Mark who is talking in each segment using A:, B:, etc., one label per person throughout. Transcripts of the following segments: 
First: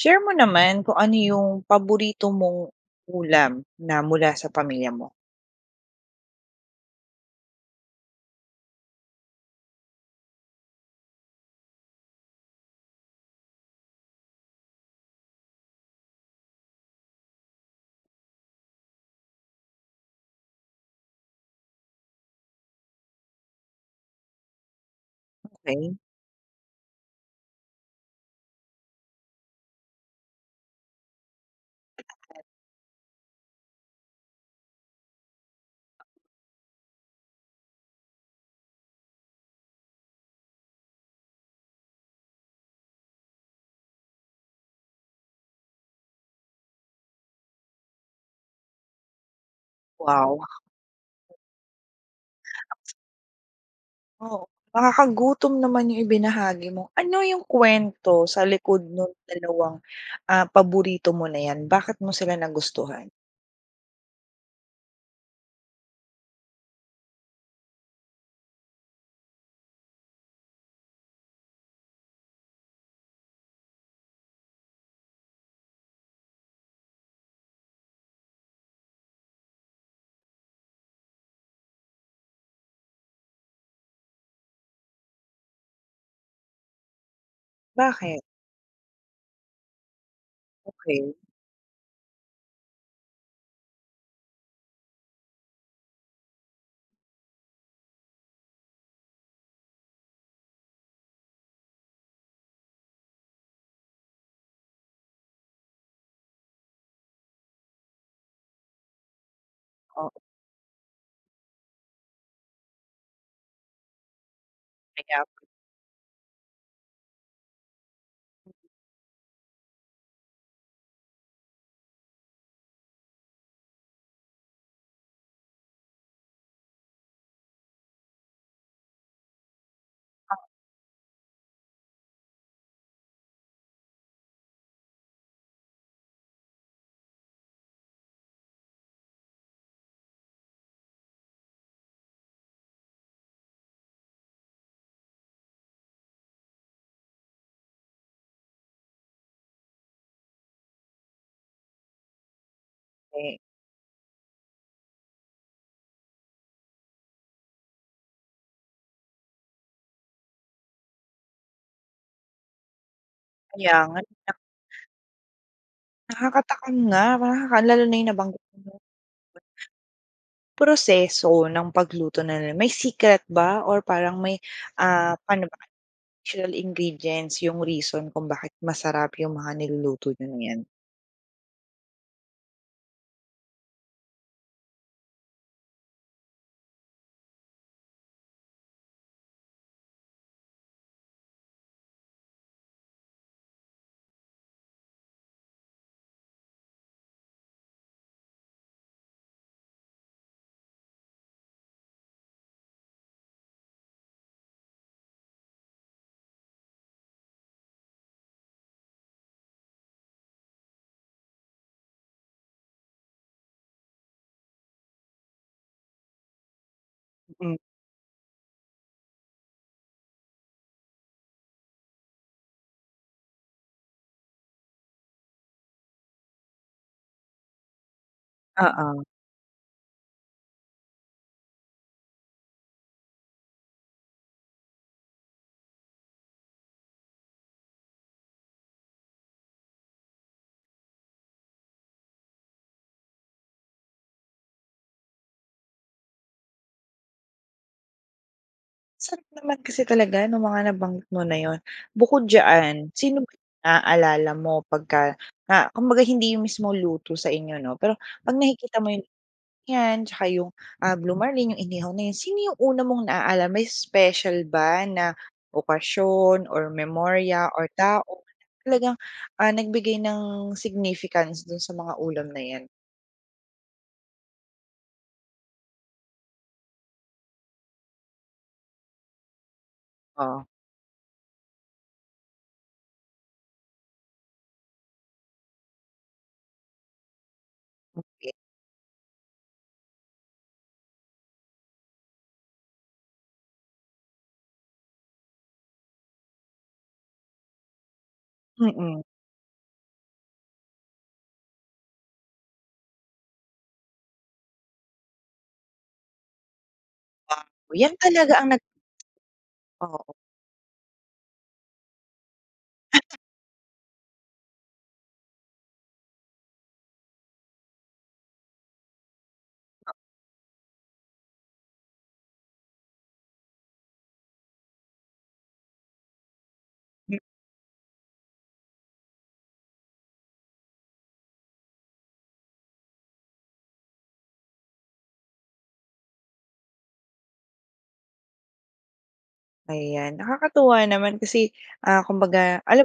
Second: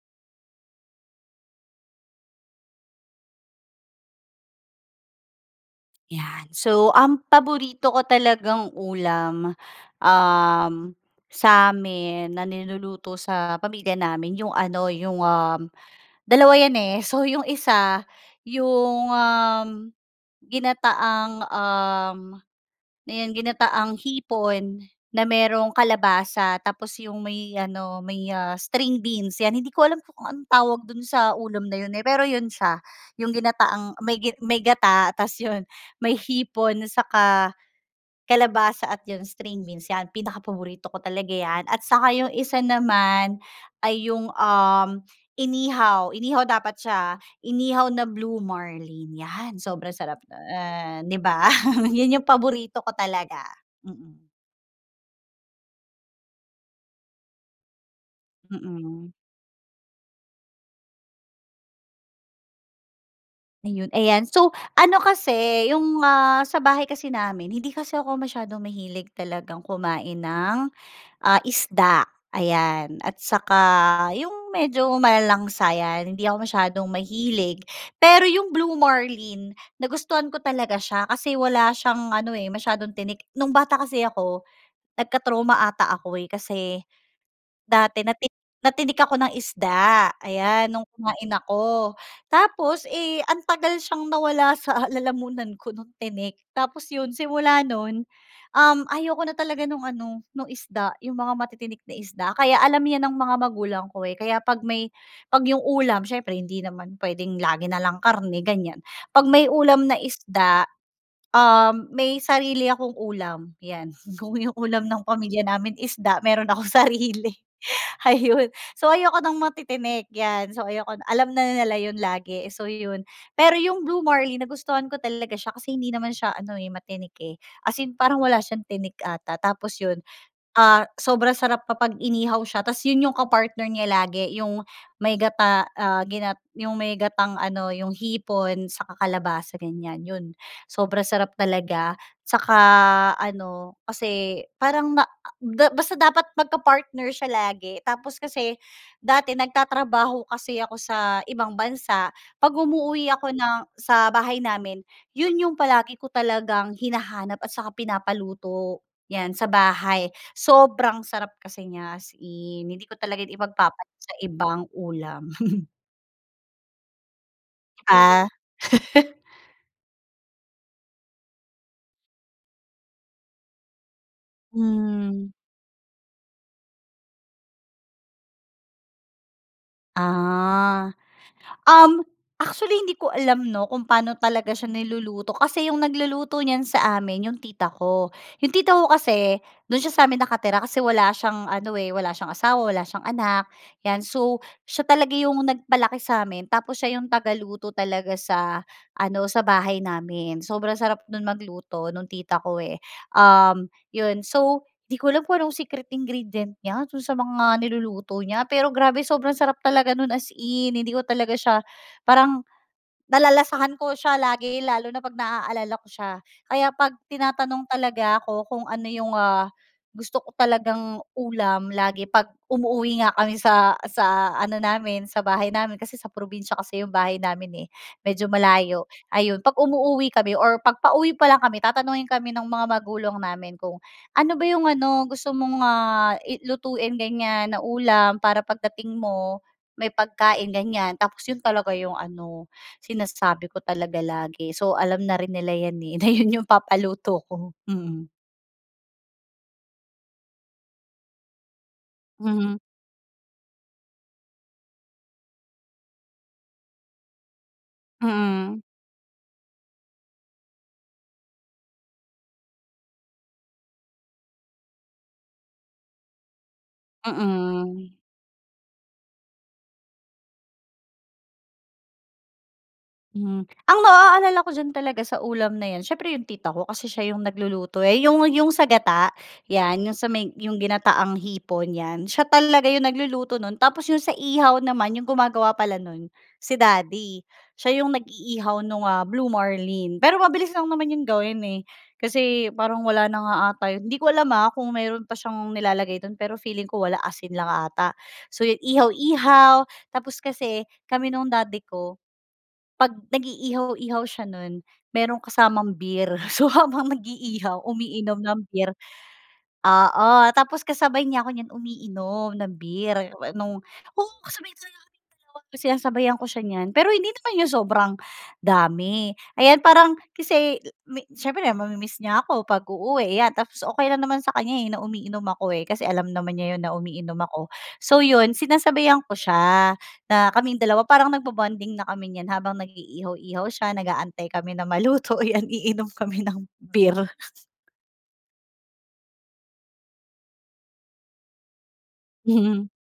A: Share mo naman kung ano 'yung paborito mong ulam na mula sa pamilya mo.
B: 'Yan, so ang paborito ko talagang ulam, uhm, sa amin na niluluto sa pamilya namin 'yung ano 'yung, um, dalawa 'yan, eh, so 'yung isa 'yung, um, ginataang, um, ano 'yon ginataang hipon na merong
A: Okey.
B: kalabasa tapos 'yung may ano may, ah, string beans 'yan. Hindi ko alam kung anong tawag do'n sa ulam na 'yun, eh, pero 'yun siya 'yung ginataang may may gata tapos 'yun may hipon, tsaka kalabasa at 'yung string beans, 'yan pinakapaborito ko talaga 'yan. At saka 'yung isa naman ay 'yung, um, inihaw, inihaw dapat siya, ah, inihaw na blue marlin 'yan sobrang sarap,
A: Wow!
B: ah, 'di ba, 'yun 'yung paborito ko talaga, mm.
A: Oh, nakakagutom naman 'yung ibinahagi mo, ano 'yung kuwento sa likod
B: Mhm.
A: nung dalawang, ah, paborito mo na 'yan, bakit mo sila nagustuhan?
B: Ayun ayan, so, ano kasi, yung ah, sa bahay kasi namin, hindi kasi ako masyadong mahilig talagang kumain ng, ah, isda, ayan, at saka yung medyo malalangsa yan, hindi ako masyadong mahilig pero yung Blue Marlin, nagustuhan ko talaga siya kasi wala siyang ano eh, masyadong tinik. Nung bata kasi ako, nagka-trauma ata ako eh, kasi, dati
A: Bakit?
B: natik natinik ako ng isda, ayan, nung
A: Okey.
B: kumain ako, tapos eh, ang tagal siyang nawala sa lalamunan ko nung tinik tapos yun simula nun, um, ayoko na talaga nung ano, nung isda, yung mga matitinik na isda kaya alam yan ng mga magulang ko eh, kaya pag may, pag yung ulam siyempre hindi naman pwedeng lagi nalang karne ganyan, pag may ulam na
A: O
B: isda, um, may sarili akong ulam, yan, kung yung ulam ng
A: Kaya p
B: pamilya namin isda meron akong sarili, ayun so ayoko ng matitinik yan, so ayoko na alam na nila yun lagi eh, so yun, pero yung Blue Marlin nagustuhan ko talaga siya kasi hindi naman siya ano eh, matinik eh, as in parang wala siyang tinik ata tapos yun, ah, sobrang sarap kapag inihaw siya tapos yun yung ka-partner niya lagi yung, may gata ah, ginat yung may gatang ano, yung hipon, saka kalabasa ganyan yun sobrang sarap talaga, saka ano, kasi, parang ma a da basta dapat magka-partner siya lagi tapos kasi, dati nagtatrabaho kasi ako sa ibang bansa, pag umuuwi ako
A: Pahi
B: ng sa bahay namin yun yung palagi ko talagang hinahanap at saka pinapaluto, yan sa bahay, sobrang sarap kasi niya as in, hindi ko talaga yan
A: Kaya
B: ipag-papalit
A: nga
B: sa
A: ilak
B: ibang ulam.
A: Nakaka-takam nga, nakaka lalo na
B: Ah.
A: nabanggit mo. Proseso ng pagluto na may secret ba, or parang may, ah,
B: Hmm.
A: pano ba, natural ingredients yung reason kung bakit masarap yung mga niluluto niyong yan?
B: Ah, um, actually hindi ko alam 'no kung paano talaga siya niluluto kasi 'yong nagluluto niyan sa amin 'yong tita ko. Yung tita ko kasi, do'n siya sa amin nakatira kasi wala siyang ano, eh, wala siyang asawa, wala siyang anak, 'yan so, siya talaga 'yong nag-palaki sa amin tapos siya 'yong tagaluto talaga sa ano, sa bahay namin, sobrang sarap no'n mag-luto nung tita ko, eh, um, yon so, 'di ko alam kung anong secret ingredient niya do'n sa mga niluluto niya pero grabe sobrang sarap talaga no'n as in, hindi ko talaga siya parang, nalalasahan ko siya lagi lalo na pag na-aalala ko siya. Kaya pag
A: Hmm.
B: tinatanong talaga ako kung ano yung, ah, gusto ko talagang ulam lagi pag umuuwi nga kami sa sa ano namin sa bahay namin, kasi sa probinsiya kasi yung bahay namin, eh, medyo malayo,
A: Oo.
B: ayon 'pag umuuwi kami or pag pauwi pa lang kami tatanungin kami ng mga magulang namin kung ano ba 'yong ano, gusto mong ah, i lutuin ganyan na ulam para pagdating mo, may pagkain ganyan, tapos 'yon talaga 'yong ano, sinasabi ko talaga lagi so alam na rin nila 'yan eh, na 'yon 'yong papaluto ko, mm.
A: Sarap naman kasi talaga nung mga nabanggit mo na yun. Bukod
B: Mhm.
A: diyan, sino ba yung na-aalala mo pagka na kumbaga hindi yung mismo luto sa inyo 'no pero pag
B: Mm.
A: nakikita mo yung, yan tsaka yung ah, Blue Marlin yung inihaw na yun sino yung una mong na-aalala may special ba na okasyon, or memorya or
B: Mm.
A: tao na talagang ah, nagbigay ng significance dun sa mga ulam na yan?
B: Mhm, ang ma-aaalala ko diyan talaga sa ulam na 'yan siyempre 'yong tita ko, kasi siya 'yong nagluluto eh, 'Yong 'yong sa gata, 'yan, 'yong sa may
A: Oo.
B: 'yong ginataang hipon 'yan, siya talaga 'yong nagluluto no'n, tapos 'yong sa ihaw naman 'yong gumagawa pala no'n, si daddy. Siya 'yong
A: Okey.
B: nag-iihaw nung ah, Blue Marlin, pero mabilis lang naman 'yong gawin eh. Kasi, parang wala na nga 'ata 'yon, hindi ko alam ah, kung mayro'n pa siyang nilalagay do'n pero feeling ko wala asin lang 'ata. So yu
A: Mm.
B: ihaw-ihaw tapos kasi, kami nung daddy ko, pag nag-iihaw-ihaw siya nun, merong kasamang beer. So habang nag-iihaw
A: Yan
B: umiinom
A: talaga
B: ng
A: ang nag
B: beer oo
A: Oo.
B: tapos kasabay nya ako niyan umiinom ng beer, oh eh, 'nong kung ko sabihin sa'yo kung sinasabayan ko siya niyan, pero hindi naman yung sobrang dami. Ayan parang, kasi i me siyempre na ma-mimiss niya ako 'pag uuwi, iyan, tapos okey lang naman sa kanya eh, na umiinom ako eh, kasi alam naman niya 'yon na umiinom ako. So yun, sinasabihan ko siya, na kaming dalawa parang nag-ba-bonding na kami niyan habang nag-iihaw-ihaw siya, nag-aantay kami na maluto iyan iinom kami ng beer
A: Ayan, nakakatuwa naman kasi, ah, kumbaga,
B: Hmm.
A: alam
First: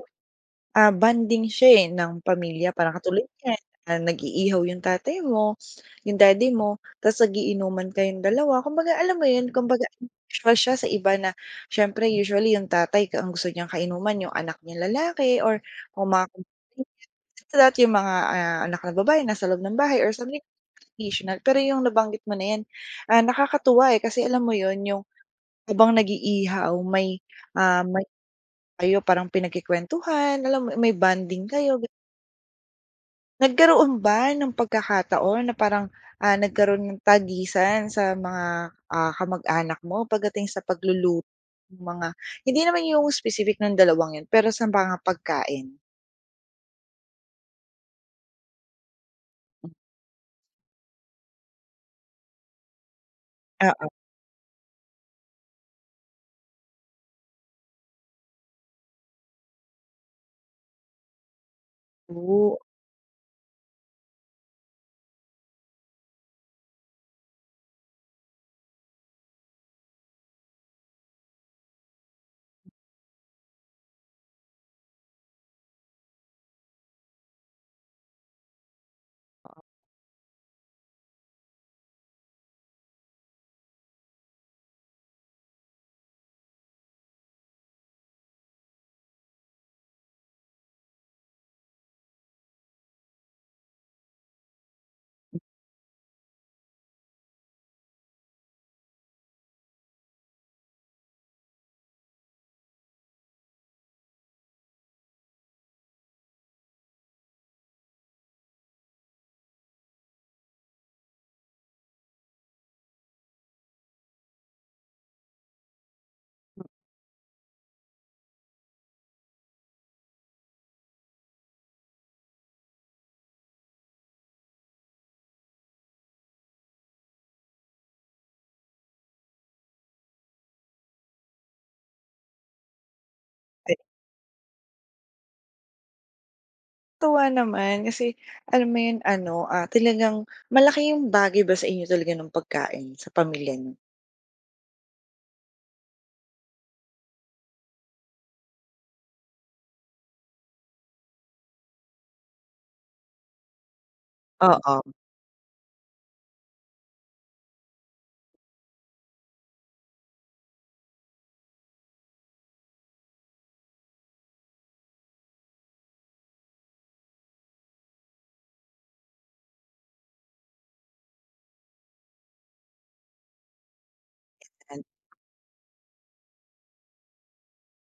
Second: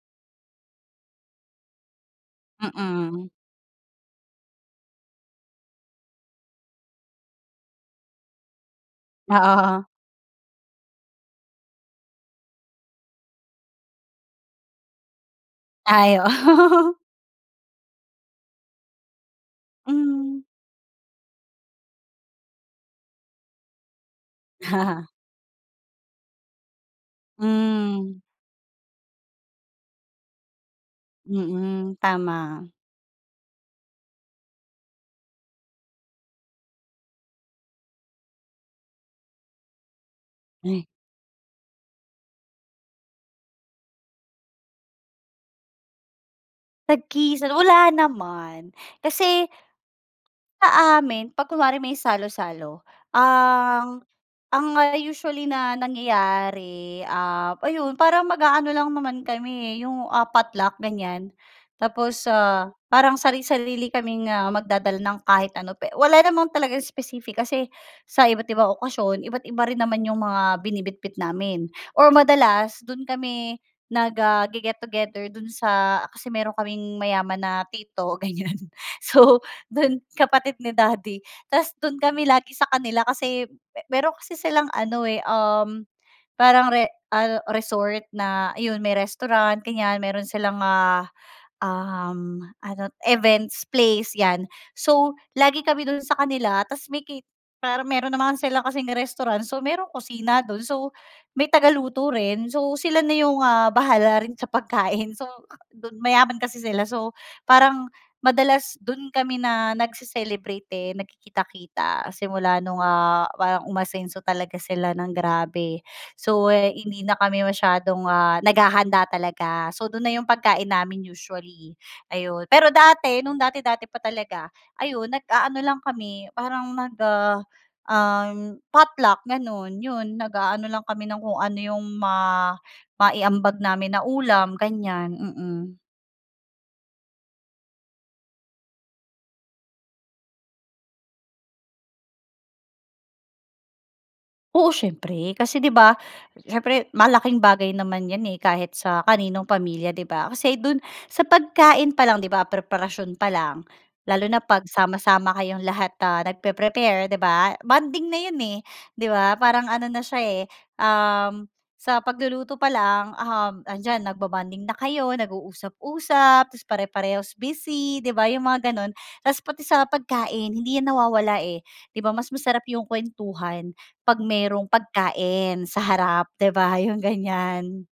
A: ah, bonding siya, eh, ng pamilya parang katulad
B: Mm.
A: niyan, nag-iihaw 'yong tatay mo, 'yong daddy mo, tapos nag-iinuman ka 'yong dalawa kumbaga alam mo 'yon kumbaga,
B: Oo.
A: isa siya sa iba na siyempre usually 'yong tatay ang gusto niyang kainuman 'yong anak niyang lalaki or kung
B: Ay
A: mga
B: oo.
A: [unintelligible] sa dati yung mga anak na babae nasa loob ng bahay or sa
B: Hmm.
A: [unintelligible] tradisyonal pero yung nabanggit mo na yan, ah, nakakatuwa, eh, kasi alam mo yun yung habang nag-iihaw may, ah, may ay parang pinagkukuwentuhan alam mo may bonding kayo ga
B: Mm, tama.
A: Nagkaroon ba ng pagkakataon na parang ah, nagkaroon ng tagisan sa mga, ah, kamag-anak mo pagdating sa
B: Ay.
A: pagluluto ng mga, hindi naman yung specific ng dalawang yun pero sa mga pagkain?
B: Tagisan? Wala naman. Kasi, sa amin, pag kunwari may salo-salo,
A: Oo.
B: ang ang ah, usually na nangyayari, ah, ayun parang mag-aano lang naman kami eh, yung, ah, potluck ganyan. Tapos,
A: Oh.
B: ah, parang sari-sarili kaming magdadala ng kahit ano pe wala naman talagang specific kasi, sa iba't-ibang okasyon iba't-iba rin naman yung mga binibitbit namin, or madalas, dun kami nag, ah, ge-get together dun sa kasi meron kaming mayaman na tito ganyan so dun kapatid ni daddy tapos dun kami lagi sa kanila kasi, pero kasi silang ano eh, um, parang re ah, resort na yun may restaurant ganyan meron silang, ah, um, ano events place yan. So, lagi kami dun sa kanila tapos may cate pero meron naman sila kasing restaurant so may kusina dun so, may taga-luto rin so sila na yung, ah, bahala rin sa pagkain so mayaman kasi sila so parang madalas dun kami na nagce-celebrate, eh, nagkikita-kita simula nung, ah, parang umasenso talaga sila ng grabe. So, hindi na kami masyadong, ah, naghahanda talaga so dun na yung pagkain namin usually, ayun, pero dati, nung dati-dati pa talaga ayun, nag-aano lang kami, parang nag, ah, potluck gano'n 'yon nag-aano lang kami ng kung ano yung ma maiambag
A: Te
B: namin na ulam ganyan, mm.
A: Tuwa naman, kasi, alam mo ’yon, ano ah, talagang malaki ’yong bagay ba sa inyo talaga no'ng pagkain, sa pamilya niyo?
B: Oo, siyempre, kasi ’di ba, siyempre, malaking bagay naman ’yan eh, kahit sa kaninong pamilya, ’di ba? Kasi do’n, sa pagkain pa lang, ’di ba, preparasyon pa lang, lalo na ’pag
A: Oo.
B: sama-sama kayong lahat na nag-preprepare, ’di ba? Bonding na ’yon eh, ’di ba? Parang ano na siya eh, um, sa pagluluto pa lang, um, ’andiyan nag-bobonding na kayo, nag-uusap-usap, tapos pare-parehas busy, ’di ba, 'yong mga gano'n. Tapos pati sa pagkain, hindi ’yan nawawala, eh. ’Di ba, mas masarap 'yong kwentuhan, 'pag merong
A: And.
B: pagkain, sa harap, ’di ba, yong ganyan.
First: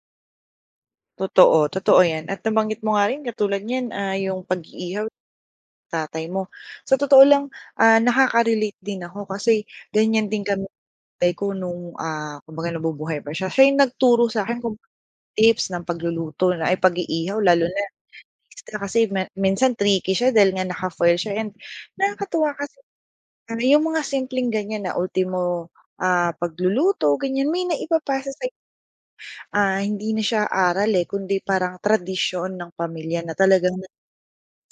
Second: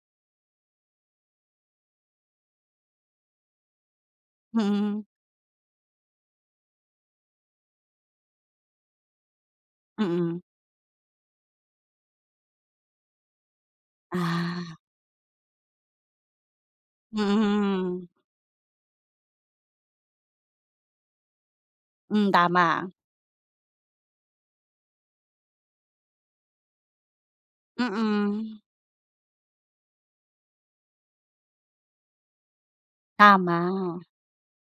A: Totoo, totoo ’yan, at nabanggit mo nga rin katulad niyan, ah, 'yong
B: Mm.
A: pag-iihaw tatay mo. Sa totoo lang, ah, nakaka-relate din ako, kasi, ganyan
B: Mm.
A: din kami no’ng tatay ko no'ng, ah, kumbaga nabubuhay pa siya, siya 'yong nagturo sa akin kung
B: Ah.
A: tips ng pagluluto na, ay, pag-iihaw lalo na
B: Mhm.
A: extra kasi me minsan tricky siya dahil nga naka-foil siya and
B: Mm,
A: nakakatuwa kasi
B: tama.
A: ano ’yong mga simpleng ganyan na ultimo, ah, pagluluto ganyan, may naipapasa sa'yo.
B: Mm.
A: Ah, hindi na siya aral eh, kundi parang tradisyon ng pamilya na talagang na
B: Tama.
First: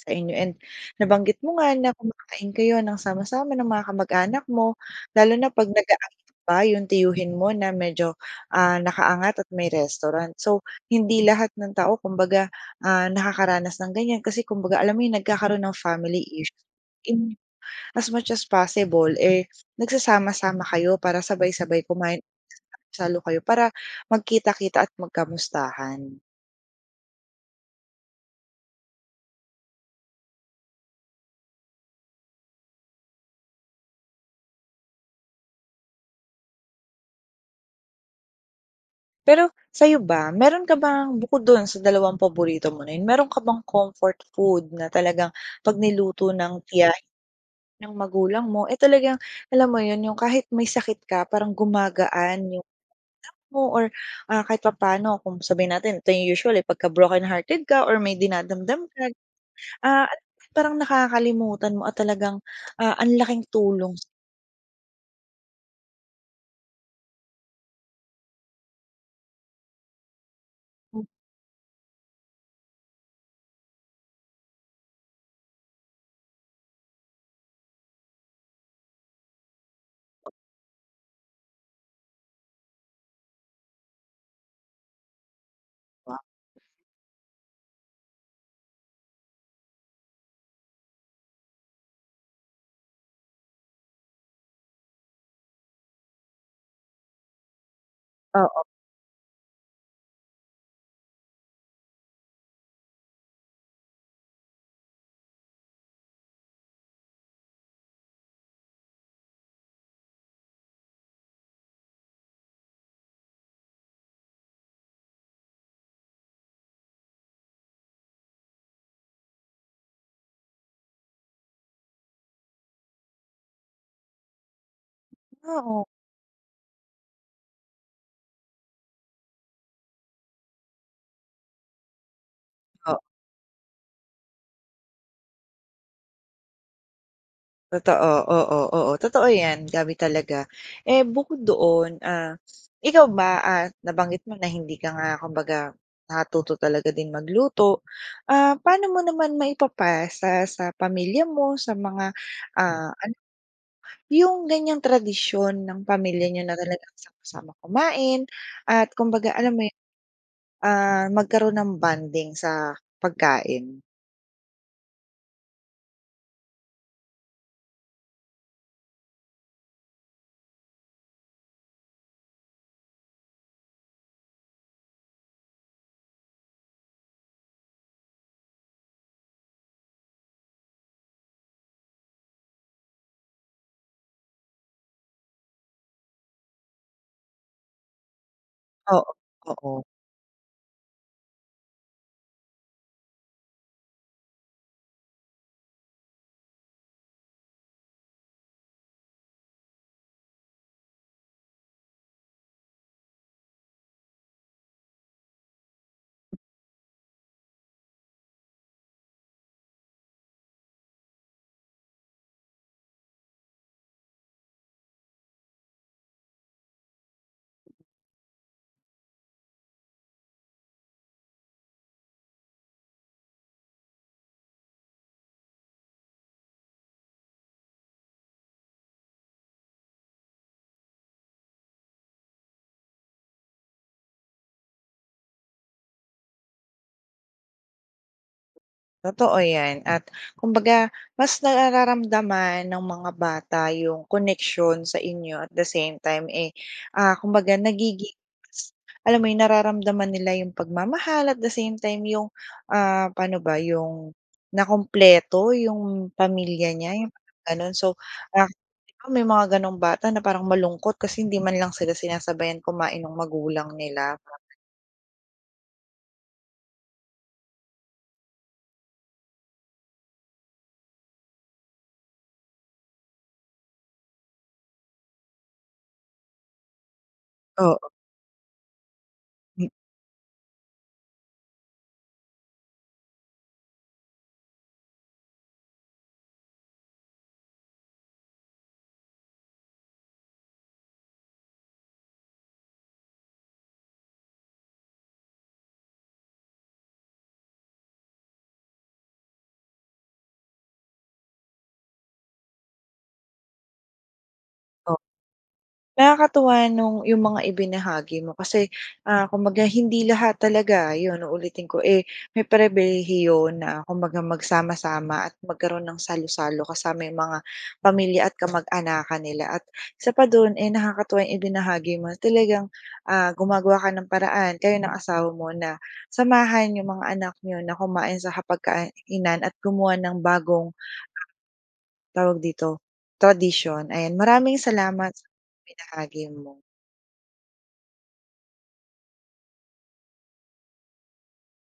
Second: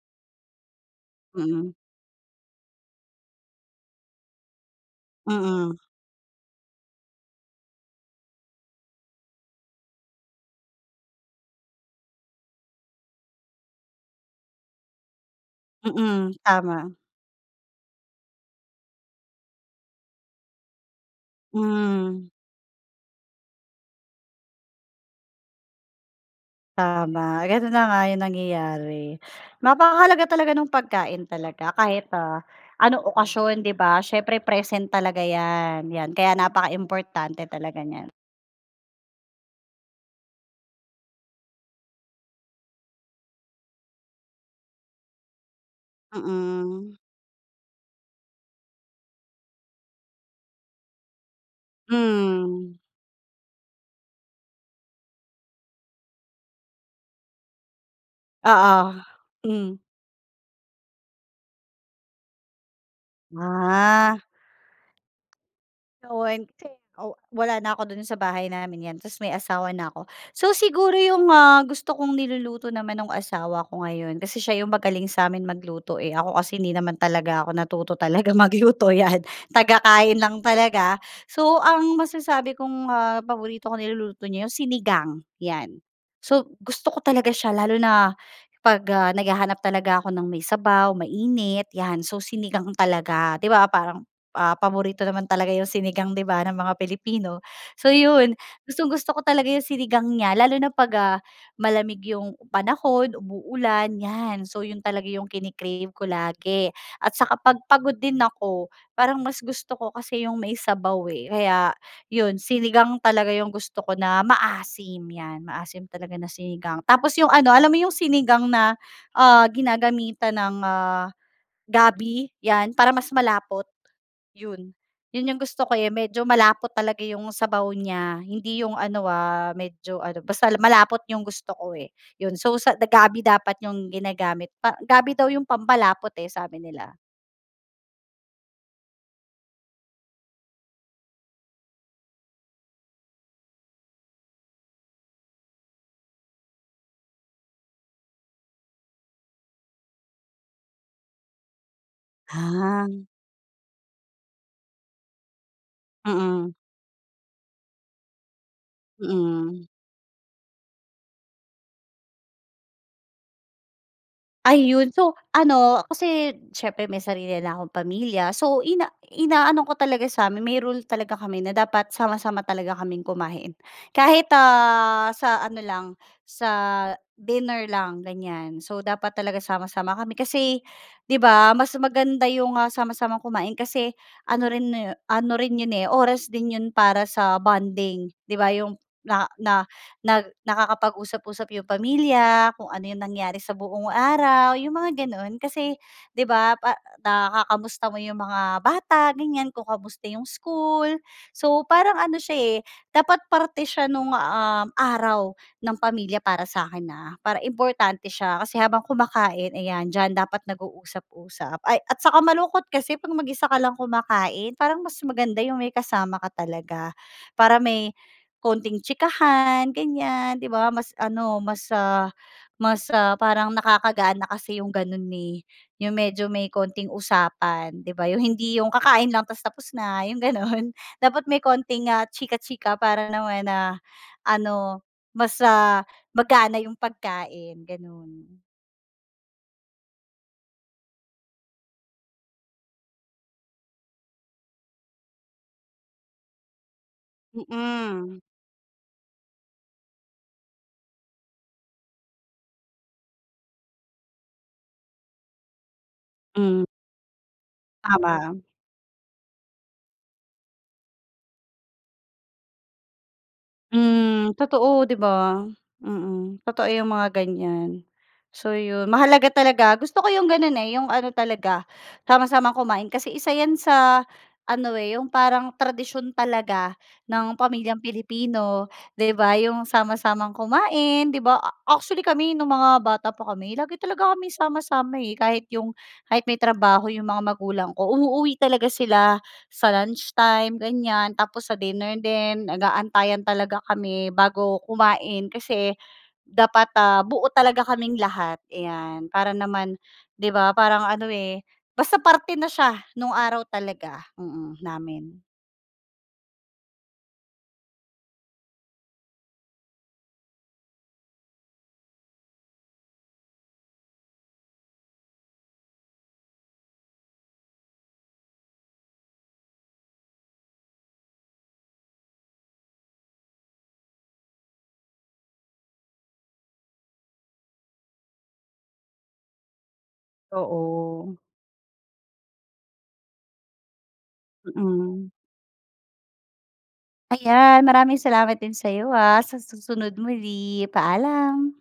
A: sa inyo and nabanggit mo
B: Mm.
A: nga na kumakain kayo ng sama-sama ng mga kamag-anak mo, lalo na ’pag
B: Mm.
A: nag-aaya ba ’yong tiyuhin mo na medyo, ah, naka-angat at may restaurant so, hindi lahat ng tao kumbaga, ah, nakakaranas ng ganyan kasi, kumbaga, alam mo ’yon, nagkakaroon ng family
B: Mm,
A: issue.
B: tama.
A: And as much as possible, eh, nagsasama-sama kayo para sabay-sabay kumain,
B: Hmm.
A: nagsasalo-salo kayo para magkita-kita at magkamustahan.
B: Tama, gano'n na nga, 'yung nangyayari. Napakahalaga talaga ng pagkain talaga kahit, ah, anong okasyon, 'di ba? Siyempre present talaga 'yan 'yan kaya napakaimportante talaga niyan.
A: Pero sa'yo ba meron ka bang bukod do'n sa dalawang paborito mo na 'yun, meron ka bang comfort food na talagang pag niluto ng
B: Mm.
A: tiyahin mo, ng magulang mo, eh, talagang alam mo 'yun, 'yung kahit may sakit ka parang gumagaan 'yung
B: Hmm.
A: moood mo or ah, kahit papaano kung sabihin natin ito 'yung usual, eh, pagka broken hearted ka or may dinadamdam
B: Oo,
A: ka,
B: hmm.
A: ah, alam mo, parang nakakalimutan mo at talagang, ah, ang laking tulong.
B: Ah. [unintelligible] Oh, wala na ako do'n sa bahay namin 'yan tapos may asawa na ako. So siguro
A: Hmm.
B: 'yung, ah, gusto kong niluluto naman no'ng asawa ko ngayon kasi siya 'yung magaling sa amin magluto, eh, ako kasi hindi naman talaga ako natuto talaga magluto, 'yan, tagakain lang talaga. So ang masasabi kong, ah, paborito kong niluluto niya 'yung sinigang 'yan,
A: Ah.
B: so gusto ko talaga siya, lalo na pag, ah, naghahanap talaga ako ng may sabaw mainit 'yan, so sinigang talaga di ba, parang, ah, paborito naman talaga 'yung sinigang di ba, ng mga Pilipino. So 'yun,
A: Oo.
B: gustong-gusto ko talaga 'yung sinigang niya lalo na pag, ah, malamig 'yung panahon, umuulan 'yan, so 'yun talaga 'yung kini-crave ko lagi at saka pag pagod din ako, parang mas gusto ko kasi 'yung may sabaw, eh. Kaya 'yun sinigang talaga 'yung gusto ko na maasim 'yan maasim talaga na sinigang, tapos 'yung ano, alam mo 'yung sinigang na, ah, ginagamitan ng, ah, gabi 'yan para mas malapot 'yun, 'yun 'yung gusto ko,
A: Oo.
B: eh, medyo malapot talaga 'yung sabaw niya hindi 'yung ano, ah, medyo ano, basta malapot 'yung gusto ko, eh, 'yun so
A: Oo.
B: gabi dapat 'yung ginagamit, pa gabi daw 'yung pampalapot, eh, sabi nila.
A: Totoo, oo, oo, totoo yan. Dami talaga, eh bukod doon ah ikaw ba ah nabanggit mo na hindi ka nga kumbaga natuto talaga din magluto ah, paano mo naman maipapasa sa pamilya mo sa mga
B: Ah.
A: ano yung ganyang tradisyon ng pamilya niyo na talaga sama-sama kumain at kumbaga alam mo
B: Mhm.
A: ah magkaroon ng bonding sa pagkain?
B: Ay 'yon so ano kasi siyempre may sarili na akong pamilya so ina inaano ko talaga sa amin may rule talaga kami na dapat sama-sama talaga kaming kumain. Kahit ah, sa ano lang sa dinner lang ganyan, so dapat talaga sama-sama kami. Kasi 'di 'ba mas maganda 'yong sama-samang kumain kasi ano rin ano rin 'yon oras din 'yon para sa bonding 'di 'ba yung
A: Oo,
B: na na
A: oo.
B: na nakakapag-usap-usap yung pamilya kung ano yung nangyari sa buong araw yung mga ganun. Kasi 'di 'ba nakakamusta mo yung mga bata ganyan kung kamusta yung school so parang ano siya eh dapat parte siya nung uhm araw ng pamilya para sakin ah para importante siya kasi habang kumakain ayan dyan dapat nag-usap-usap ay at saka malungkot kasi kapag mag-isa ka lang kumakain parang mas maganda yung may kasama ka talaga. Para may konting tsikahan ganyan 'di ba mas ano mas ah mas parang nakakagaan na kasi yung ganun eh yung medyo may konting usapan 'di ba yung hindi yung kakain lang tapos tapos na yung ganun. Dapat may konting nga tsika-tsika para naman na ano mas ah magana yung pagkain, ganun.
A: Totoo 'yan at kumbaga mas nararamdaman ng mga bata 'yong connection sa inyo at the same time eh, ah kumbaga nagiging
B: Mhm.
A: alam mo nararamdaman nila 'yong pagmamahal at the same time 'yong ah paano ba 'yong nakumpleto 'yong pamilya niya 'yong ganon. So may mga ganong bata na parang malungkot kasi hindi man lang sila sinasabayan kumain ng magulang nila.
B: Mhm. Totoo 'di 'ba. Mhm. Totoo yung mga ganyan. So, 'yon mahalaga talaga gusto ko yung ganun eh yung ano talaga sama-samang kumain kasi isa yan sa ano eh yung parang tradisyon talaga ng pamilyang
A: Oo.
B: Pilipino 'di 'ba 'yong sama-samang kumain 'di 'ba. Actually kami nung mga bata pa kami lagi talaga kami sama-sama kahit yung, kahit may trabaho yung mga magulang ko uuwi talaga sila sa lunch time ganyan, tapos sa dinner din nag-aantayan talaga kami bago kumain kasi dapat ah buo talaga kaming lahat iyan. Para naman 'di ba parang ano eh basta parte na siya nung araw talaga namin.
A: Nakakatuwa nung yung mga ibinahagi mo kasi ah kumbaga hindi lahat talaga yun uulitin ko eh may pribilehiyo na kumbaga magsama-sama at magkaroon ng salo-salo kasama mga pamilya at kamag-anakan nila at isa pa dun eh nakakatuwa yung ibinahagi mo talagang ah gumagawa ka ng paraan kayo ng asawa mo na samahan yung mga anak niyo na kumain sa hapag-kainan at gumawa ng bagong,
B: Oo.
A: tawag dito tradisyon. Ayan, maraming
B: Mhm.
A: salamat sa ibinahagi mo.
B: Ayan maraming salamat din sayo ah sa susunod muli. Paalam.